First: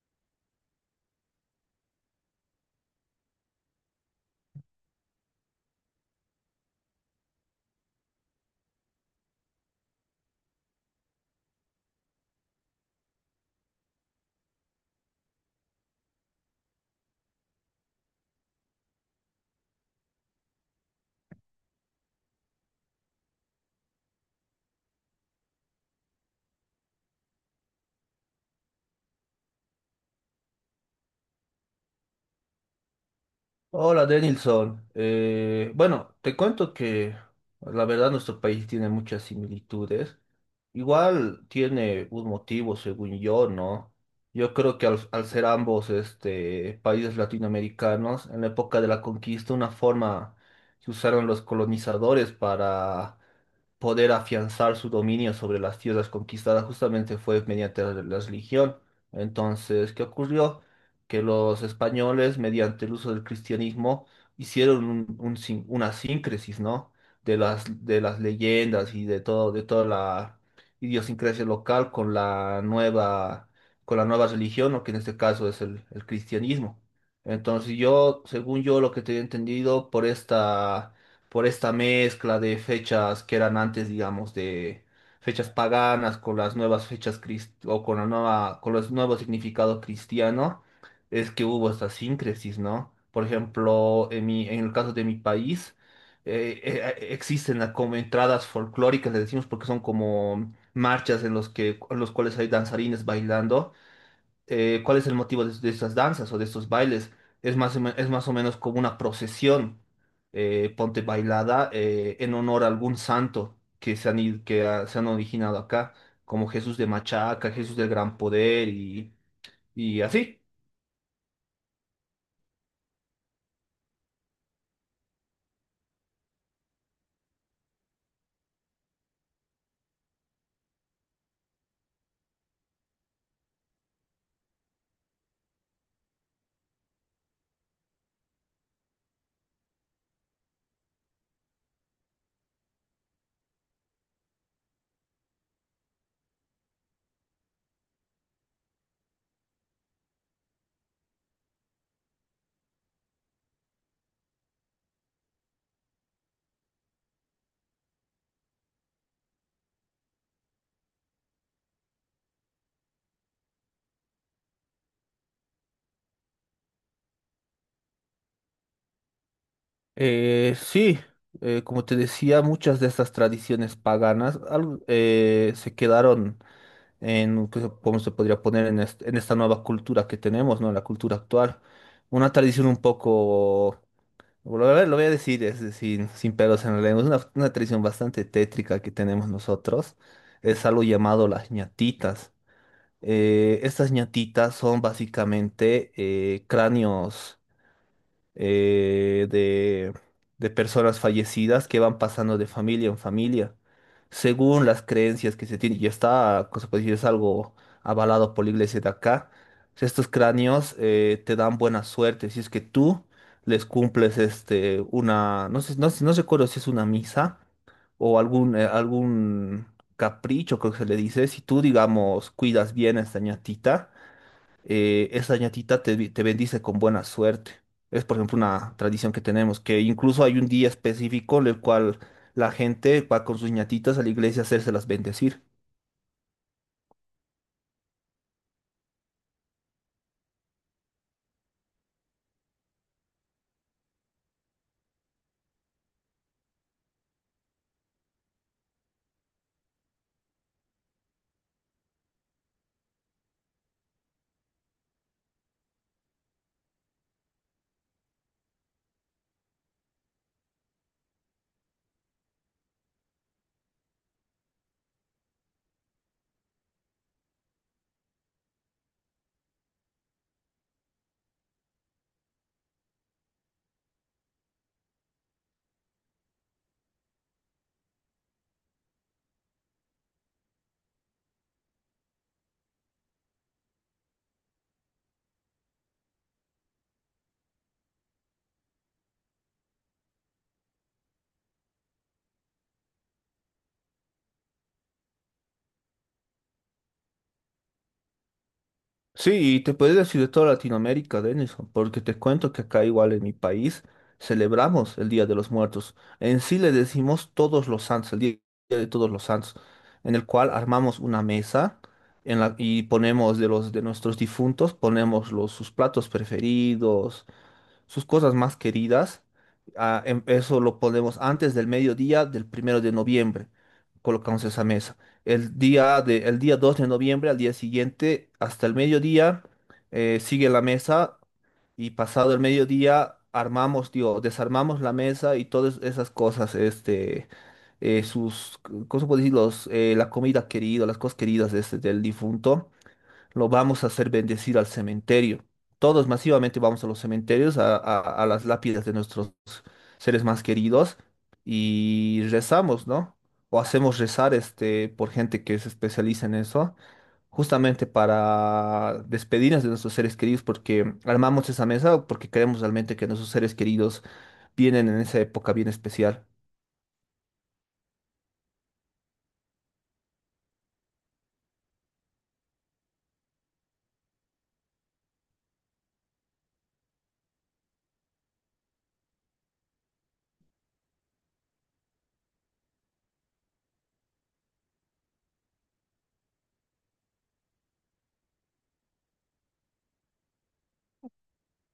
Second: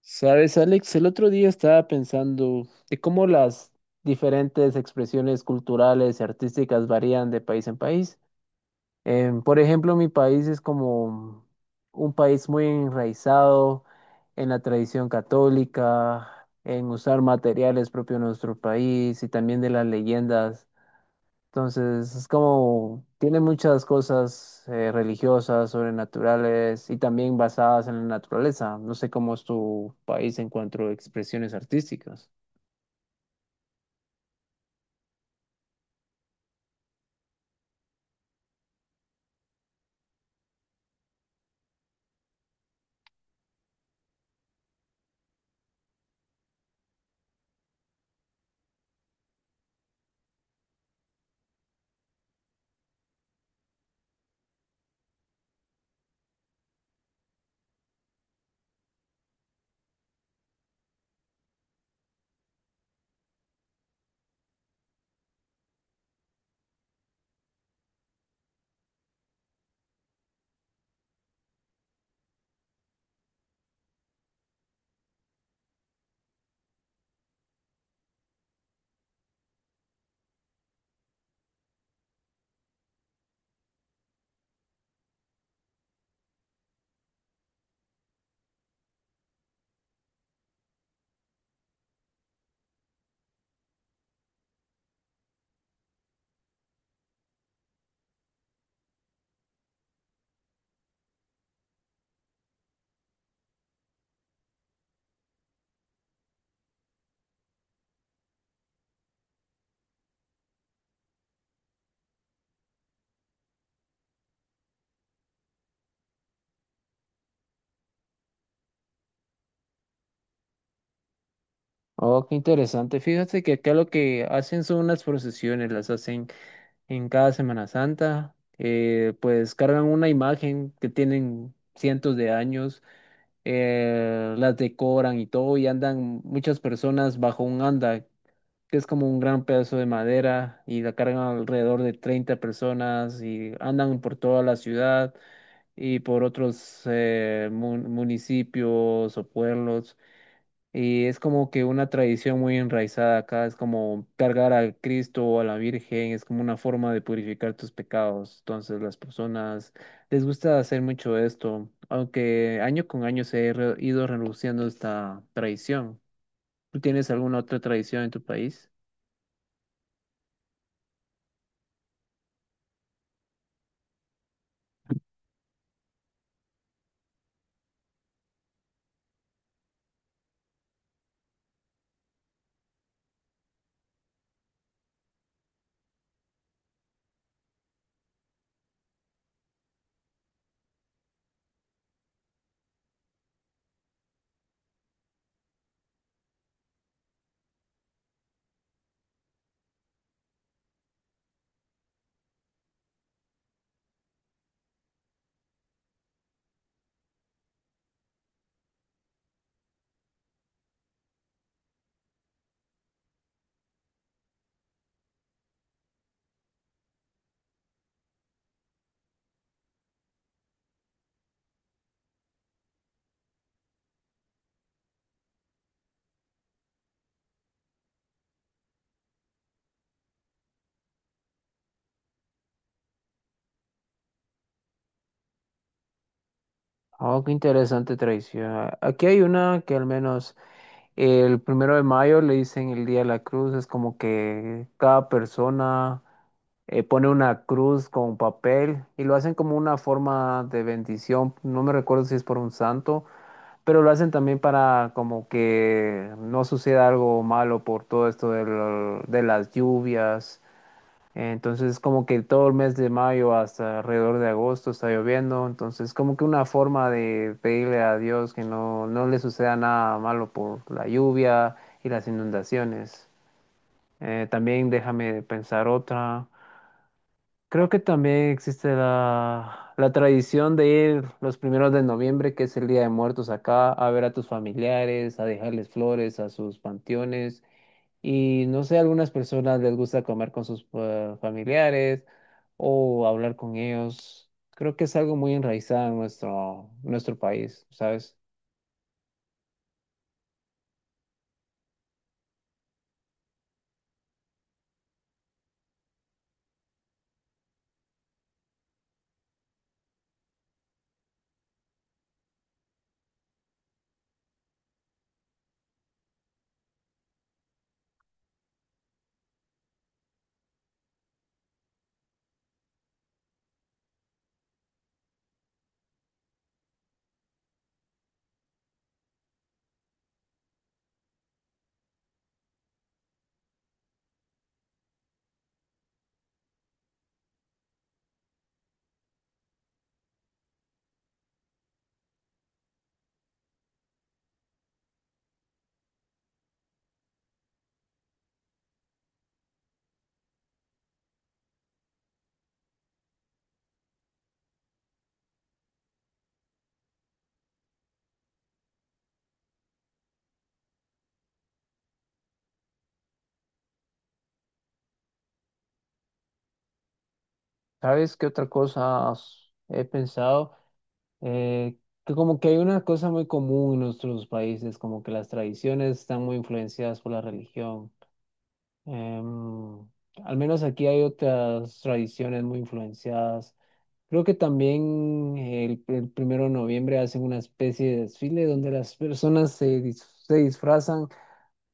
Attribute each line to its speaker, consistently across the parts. Speaker 1: Sabes, Alex, el otro día estaba pensando de cómo las diferentes expresiones culturales y artísticas varían de país en país. Por ejemplo, mi país es como un país muy enraizado en la tradición católica, en usar materiales propios de nuestro país y también de las leyendas, entonces, es como, tiene muchas cosas religiosas, sobrenaturales y también basadas en la naturaleza. No sé cómo es tu país en cuanto a expresiones artísticas.
Speaker 2: Hola, Denilson. Bueno, te cuento que la verdad nuestro país tiene muchas similitudes. Igual tiene un motivo, según yo, ¿no? Yo creo que al ser ambos países latinoamericanos, en la época de la conquista, una forma que usaron los colonizadores para poder afianzar su dominio sobre las tierras conquistadas justamente fue mediante la religión. Entonces, ¿qué ocurrió? Que los españoles, mediante el uso del cristianismo, hicieron un sin- una síncresis, ¿no? De las leyendas y de todo, de toda la idiosincrasia local con la nueva religión, ¿no? Que en este caso es el cristianismo. Entonces yo, según yo, lo que tenía entendido por esta mezcla de fechas que eran antes, digamos, de fechas paganas con las nuevas o con con los nuevos significados cristiano, es que hubo esta síncresis, ¿no? Por ejemplo, en el caso de mi país, existen las como entradas folclóricas, le decimos porque son como marchas en los cuales hay danzarines bailando. ¿Cuál es el motivo de estas danzas o de estos bailes? Es más o menos como una procesión, ponte bailada, en honor a algún santo que se han, id- que ah, se han originado acá, como Jesús de Machaca, Jesús del Gran Poder y así.
Speaker 1: Oh, qué interesante. Fíjate que acá lo que hacen son unas procesiones, las hacen en cada Semana Santa. Pues cargan una imagen que tienen cientos de años, las decoran y todo, y andan muchas personas bajo un anda que es como un gran pedazo de madera, y la cargan alrededor de 30 personas y andan por toda la ciudad y por otros municipios o pueblos. Y es como que una tradición muy enraizada acá, es como cargar a Cristo o a la Virgen, es como una forma de purificar tus pecados. Entonces las personas les gusta hacer mucho esto, aunque año con año se ha ido reduciendo esta tradición. ¿Tú tienes alguna otra tradición en tu país?
Speaker 2: Sí, como te decía, muchas de estas tradiciones paganas se quedaron. ¿Cómo se podría poner en esta nueva cultura que tenemos, ¿no? La cultura actual. Una tradición un poco. Lo voy a decir, es decir, sin pelos en la lengua. Es una tradición bastante tétrica que tenemos nosotros. Es algo llamado las ñatitas. Estas ñatitas son básicamente cráneos eh, de, de personas fallecidas que van pasando de familia en familia, según las creencias que se tienen. Y está, cosa se puede decir, es algo avalado por la iglesia de acá. Estos cráneos te dan buena suerte si es que tú les cumples una, no sé, no recuerdo si es una misa o algún capricho, creo que se le dice, si tú, digamos, cuidas bien a esta ñatita esa ñatita te bendice con buena suerte. Es, por ejemplo, una tradición que tenemos, que incluso hay un día específico en el cual la gente va con sus ñatitas a la iglesia a hacérselas bendecir.
Speaker 1: Oh, qué interesante tradición. Aquí hay una que, al menos el primero de mayo, le dicen el Día de la Cruz. Es como que cada persona pone una cruz con papel y lo hacen como una forma de bendición. No me recuerdo si es por un santo, pero lo hacen también para como que no suceda algo malo por todo esto de, de las lluvias. Entonces, como que todo el mes de mayo hasta alrededor de agosto está lloviendo. Entonces, como que una forma de pedirle a Dios que no le suceda nada malo por la lluvia y las inundaciones. También déjame pensar otra. Creo que también existe la tradición de ir los primeros de noviembre, que es el Día de Muertos acá, a ver a tus familiares, a dejarles flores a sus panteones. Y no sé, a algunas personas les gusta comer con sus familiares o hablar con ellos. Creo que es algo muy enraizado en nuestro país, ¿sabes?
Speaker 2: Sí, y te puedes decir de toda Latinoamérica, Denison, porque te cuento que acá igual en mi país celebramos el Día de los Muertos. En sí le decimos Todos los Santos, el Día de Todos los Santos, en el cual armamos una mesa y ponemos de nuestros difuntos, ponemos sus platos preferidos, sus cosas más queridas. Eso lo ponemos antes del mediodía del primero de noviembre. Colocamos esa mesa. El día 2 de noviembre, al día siguiente, hasta el mediodía, sigue la mesa y pasado el mediodía armamos, digo, desarmamos la mesa y todas esas cosas, sus, ¿cómo se puede decir? La comida querida, las cosas queridas del difunto lo vamos a hacer bendecir al cementerio. Todos masivamente vamos a los cementerios, a las lápidas de nuestros seres más queridos y rezamos, ¿no? O hacemos rezar por gente que se especializa en eso, justamente para despedirnos de nuestros seres queridos, porque armamos esa mesa porque queremos realmente que nuestros seres queridos vienen en esa época bien especial.
Speaker 1: ¿Sabes qué otra cosa he pensado? Eh, que como que hay una cosa muy común en nuestros países, como que las tradiciones están muy influenciadas por la religión. Em, al menos aquí hay otras tradiciones muy influenciadas. Creo que también el primero de noviembre hacen una especie de desfile donde las personas se disfrazan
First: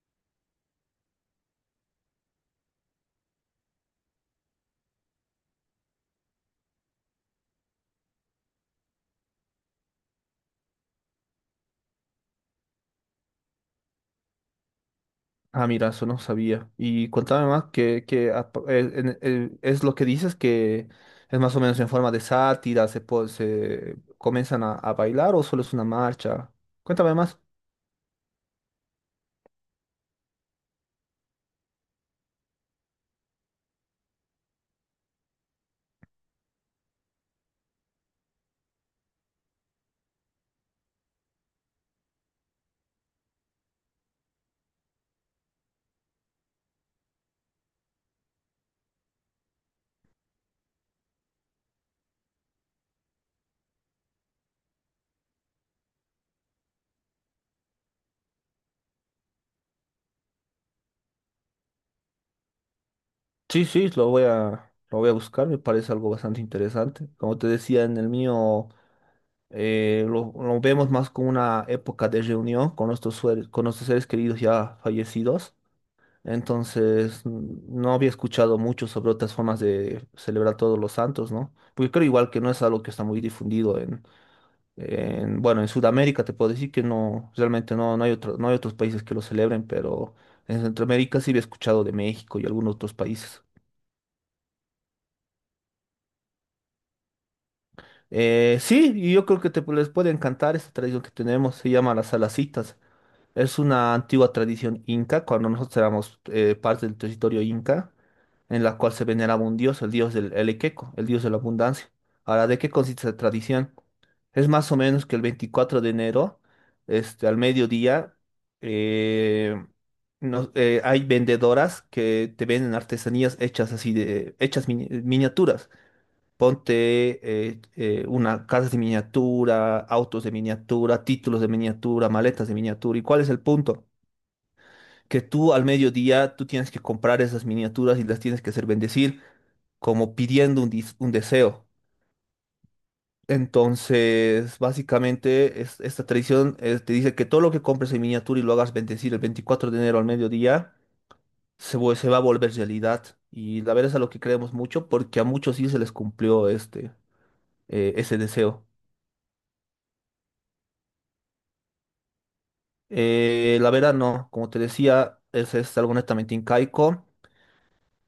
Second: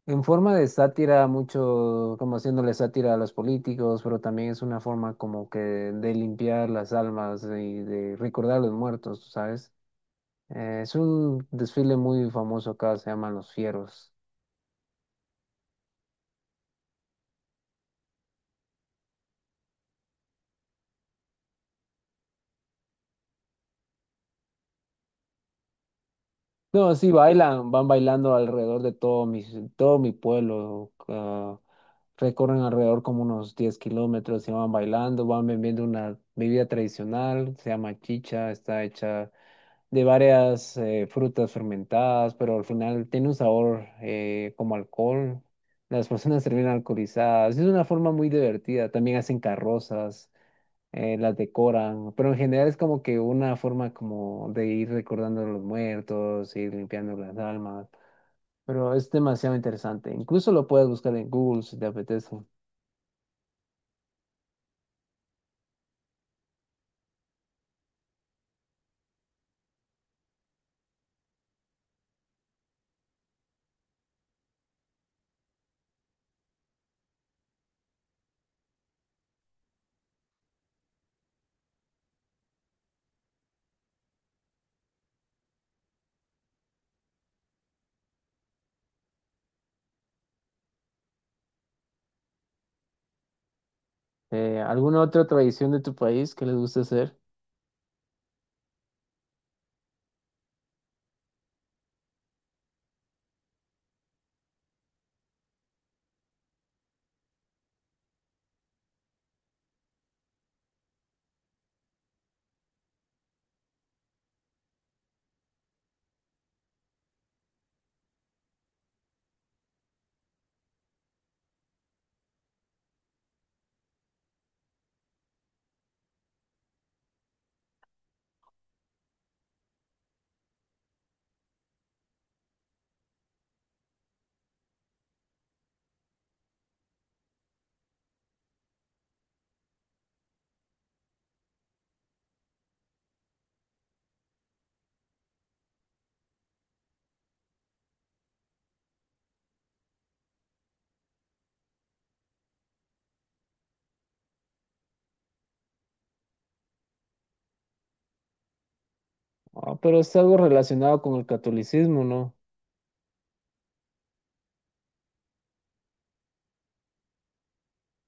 Speaker 1: en forma de sátira, mucho como haciéndole sátira a los políticos, pero también es una forma como que de limpiar las almas y de recordar a los muertos, ¿sabes? Es un desfile muy famoso acá, se llaman Los Fieros.
Speaker 2: Ah, mira, eso no sabía. Y cuéntame más, que es lo que dices que es más o menos en forma de sátira, se comienzan a bailar o solo es una marcha.
Speaker 1: No, sí
Speaker 2: Cuéntame más.
Speaker 1: bailan, van bailando alrededor de todo mi pueblo. Recorren alrededor como unos 10 kilómetros y van bailando, van bebiendo una bebida tradicional, se llama chicha, está hecha de varias frutas fermentadas, pero al final tiene un sabor como alcohol. Las personas terminan alcoholizadas. Es una forma muy divertida. También hacen carrozas, las decoran, pero en general es como que una forma como de ir recordando a los muertos, ir limpiando las almas, pero es demasiado interesante. Incluso lo puedes buscar en Google si te apetece.
Speaker 2: Sí, sí, lo voy a buscar, me parece algo bastante interesante. Como te decía en el mío, lo vemos más como una época de reunión con con nuestros seres queridos ya fallecidos. Entonces, no había escuchado mucho sobre otras formas de celebrar todos los santos, ¿no? Porque creo igual que no es algo que está muy difundido bueno, en Sudamérica te puedo decir que no, realmente no hay otros países que lo celebren, pero en Centroamérica sí había escuchado de México y algunos otros países.
Speaker 1: ¿Alguna otra tradición de tu país que les guste hacer?
Speaker 2: Sí, y yo creo que les puede encantar esta tradición que tenemos, se llama las salacitas. Es una antigua tradición inca, cuando nosotros éramos parte del territorio inca, en la cual se veneraba un dios, el dios del el Equeco, el dios de la abundancia. Ahora, ¿de qué consiste esta tradición? Es más o menos que el 24 de enero, al mediodía, eh, hay vendedoras que te venden artesanías hechas así de, hechas miniaturas. Ponte una casa de miniatura, autos de miniatura, títulos de miniatura, maletas de miniatura. ¿Y cuál es el punto? Que tú al mediodía tú tienes que comprar esas miniaturas y las tienes que hacer bendecir como pidiendo un deseo. Entonces, básicamente, esta tradición te dice que todo lo que compres en miniatura y lo hagas bendecir el 24 de enero al mediodía, se va a volver realidad. Y la verdad es a lo que creemos mucho porque a muchos sí se les cumplió ese deseo.
Speaker 1: Ah, pero es algo relacionado con el catolicismo, ¿no?
Speaker 2: La verdad no, como te decía, es algo netamente incaico.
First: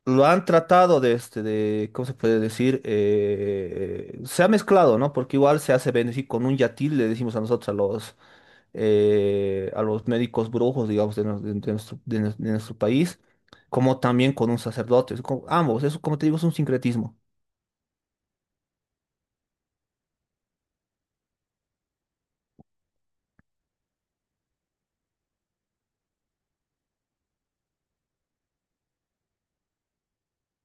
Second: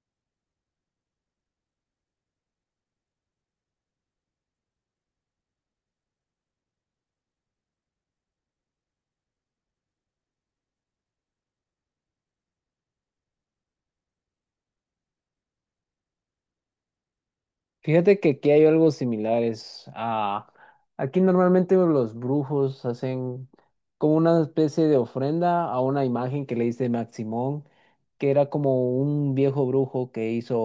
Speaker 2: Lo han tratado de, ¿cómo se puede decir? Se ha mezclado, ¿no? Porque igual se hace bendecir con un yatil, le decimos a nosotros, a los médicos brujos, digamos, de, nos- de nuestro, de nos- de nuestro país, como también con un sacerdote. Ambos, eso como te digo, es un sincretismo.
Speaker 1: Fíjate que aquí hay algo similar. Es... Ah, aquí normalmente los brujos hacen como una especie de ofrenda a una imagen que le hice Maximón, que era como un viejo brujo que hizo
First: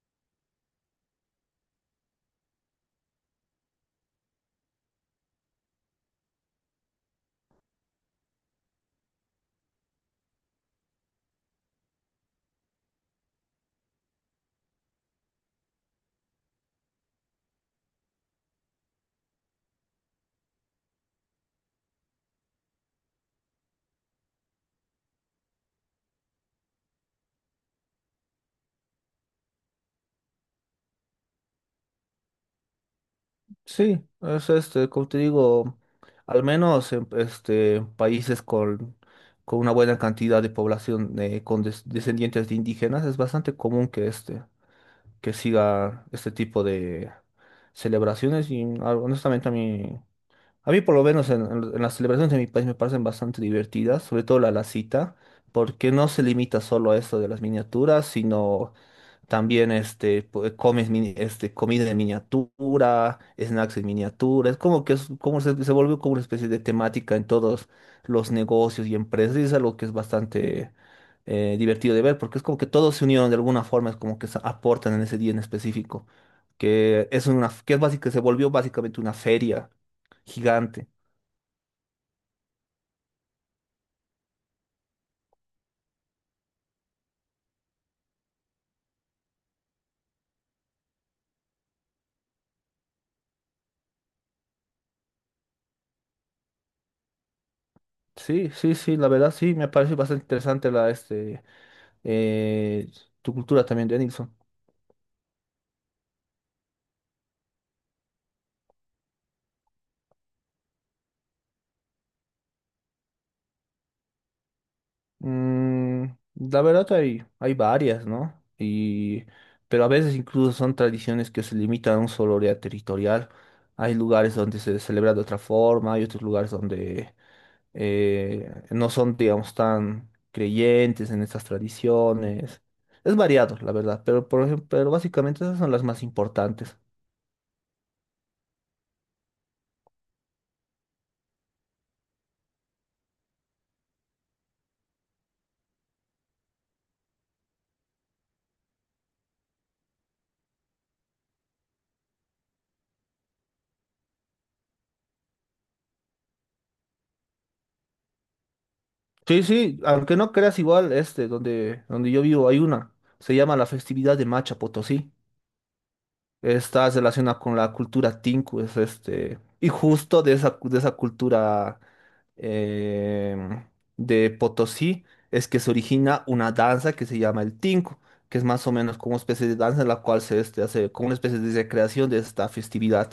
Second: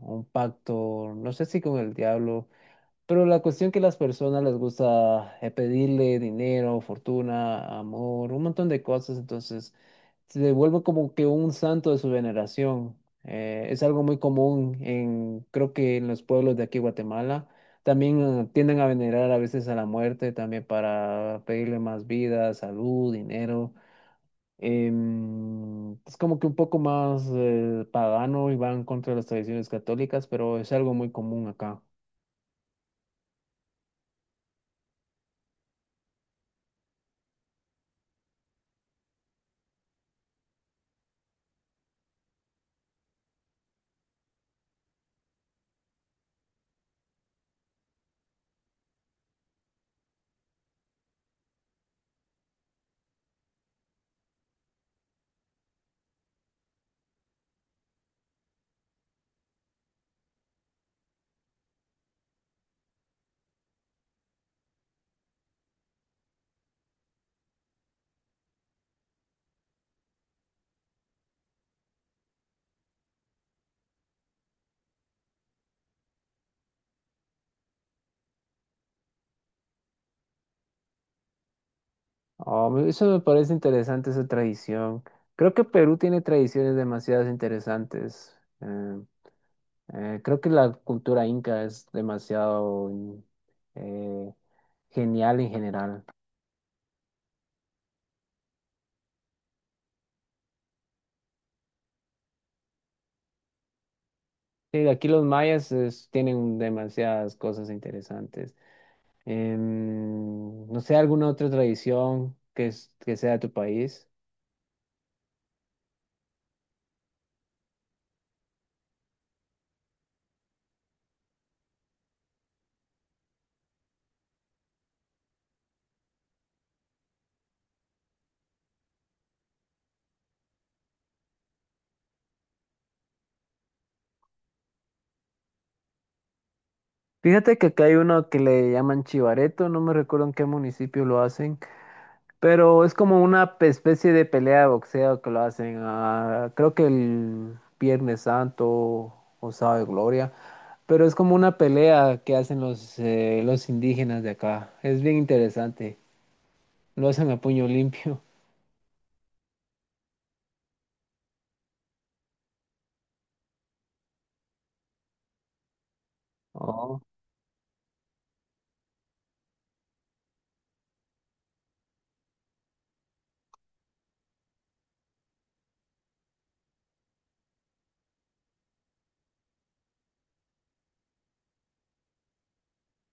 Speaker 1: un pacto, no sé si con el diablo. Pero la cuestión que a las personas les gusta pedirle dinero, fortuna, amor, un montón de cosas, entonces se vuelve como que un santo de su veneración. Es algo muy común en, creo que en los pueblos de aquí, Guatemala. También tienden a venerar a veces a la muerte, también para pedirle más vida, salud, dinero. Es como que un poco más pagano y van contra las tradiciones católicas, pero es algo muy común acá.
Speaker 2: Sí, es como te digo, al menos en países con una buena cantidad de población con descendientes de indígenas, es bastante común que siga este tipo de celebraciones y honestamente a mí por lo menos en las celebraciones de mi país me parecen bastante divertidas, sobre todo la cita, porque no se limita solo a esto de las miniaturas, sino también comida en miniatura, snacks en miniatura. Es como que como se volvió como una especie de temática en todos los negocios y empresas. Y es algo que es bastante divertido de ver, porque es como que todos se unieron de alguna forma, es como que se aportan en ese día en específico. Que es una, que es básica, se volvió básicamente una feria gigante.
Speaker 1: Eso me parece interesante, esa tradición. Creo que Perú tiene tradiciones demasiado interesantes. Creo que la cultura inca es demasiado eh, genial en general.
Speaker 2: Sí, sí, sí, la verdad sí, me parece bastante interesante eh, tu cultura también, Denilson.
Speaker 1: Sí, aquí los mayas tienen demasiadas cosas interesantes. No sé, alguna otra tradición que sea de tu país.
Speaker 2: Mm, la verdad hay varias, ¿no? Pero a veces incluso son tradiciones que se limitan a un solo área territorial. Hay lugares donde se celebra de otra forma, hay otros lugares donde no son, digamos, tan creyentes en estas tradiciones. Es variado, la verdad, pero, por ejemplo, pero básicamente esas son las más importantes.
Speaker 1: Fíjate que acá hay uno que le llaman chivareto, no me recuerdo en qué municipio lo hacen. Pero es como una especie de pelea de boxeo que lo hacen, ah, creo que el Viernes Santo o Sábado de Gloria, pero es como una pelea que hacen los indígenas de acá. Es bien interesante. Lo hacen a puño limpio.
Speaker 2: Sí, sí, aunque no creas igual, donde yo vivo hay una, se llama la festividad de Macha Potosí. Está
Speaker 1: Oh,
Speaker 2: relacionada con la cultura Tinku, y justo de esa cultura em, de Potosí es que se origina una danza que se llama el Tinku, que es más o menos como una especie de danza en la cual se hace como una especie de recreación de esta festividad.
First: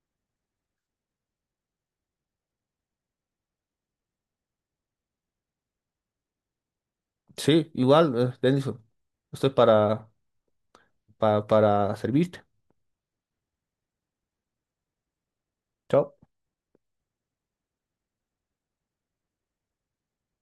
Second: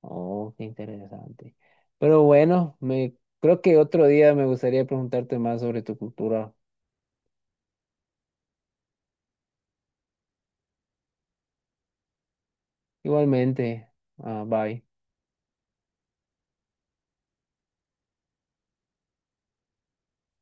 Speaker 1: oh, Qué interesante. Pero bueno, me creo que otro día me gustaría preguntarte más sobre tu cultura.
Speaker 2: Sí, igual, Denison, estoy para servirte.
Speaker 1: Igualmente, ah, bye.
Speaker 2: Chao.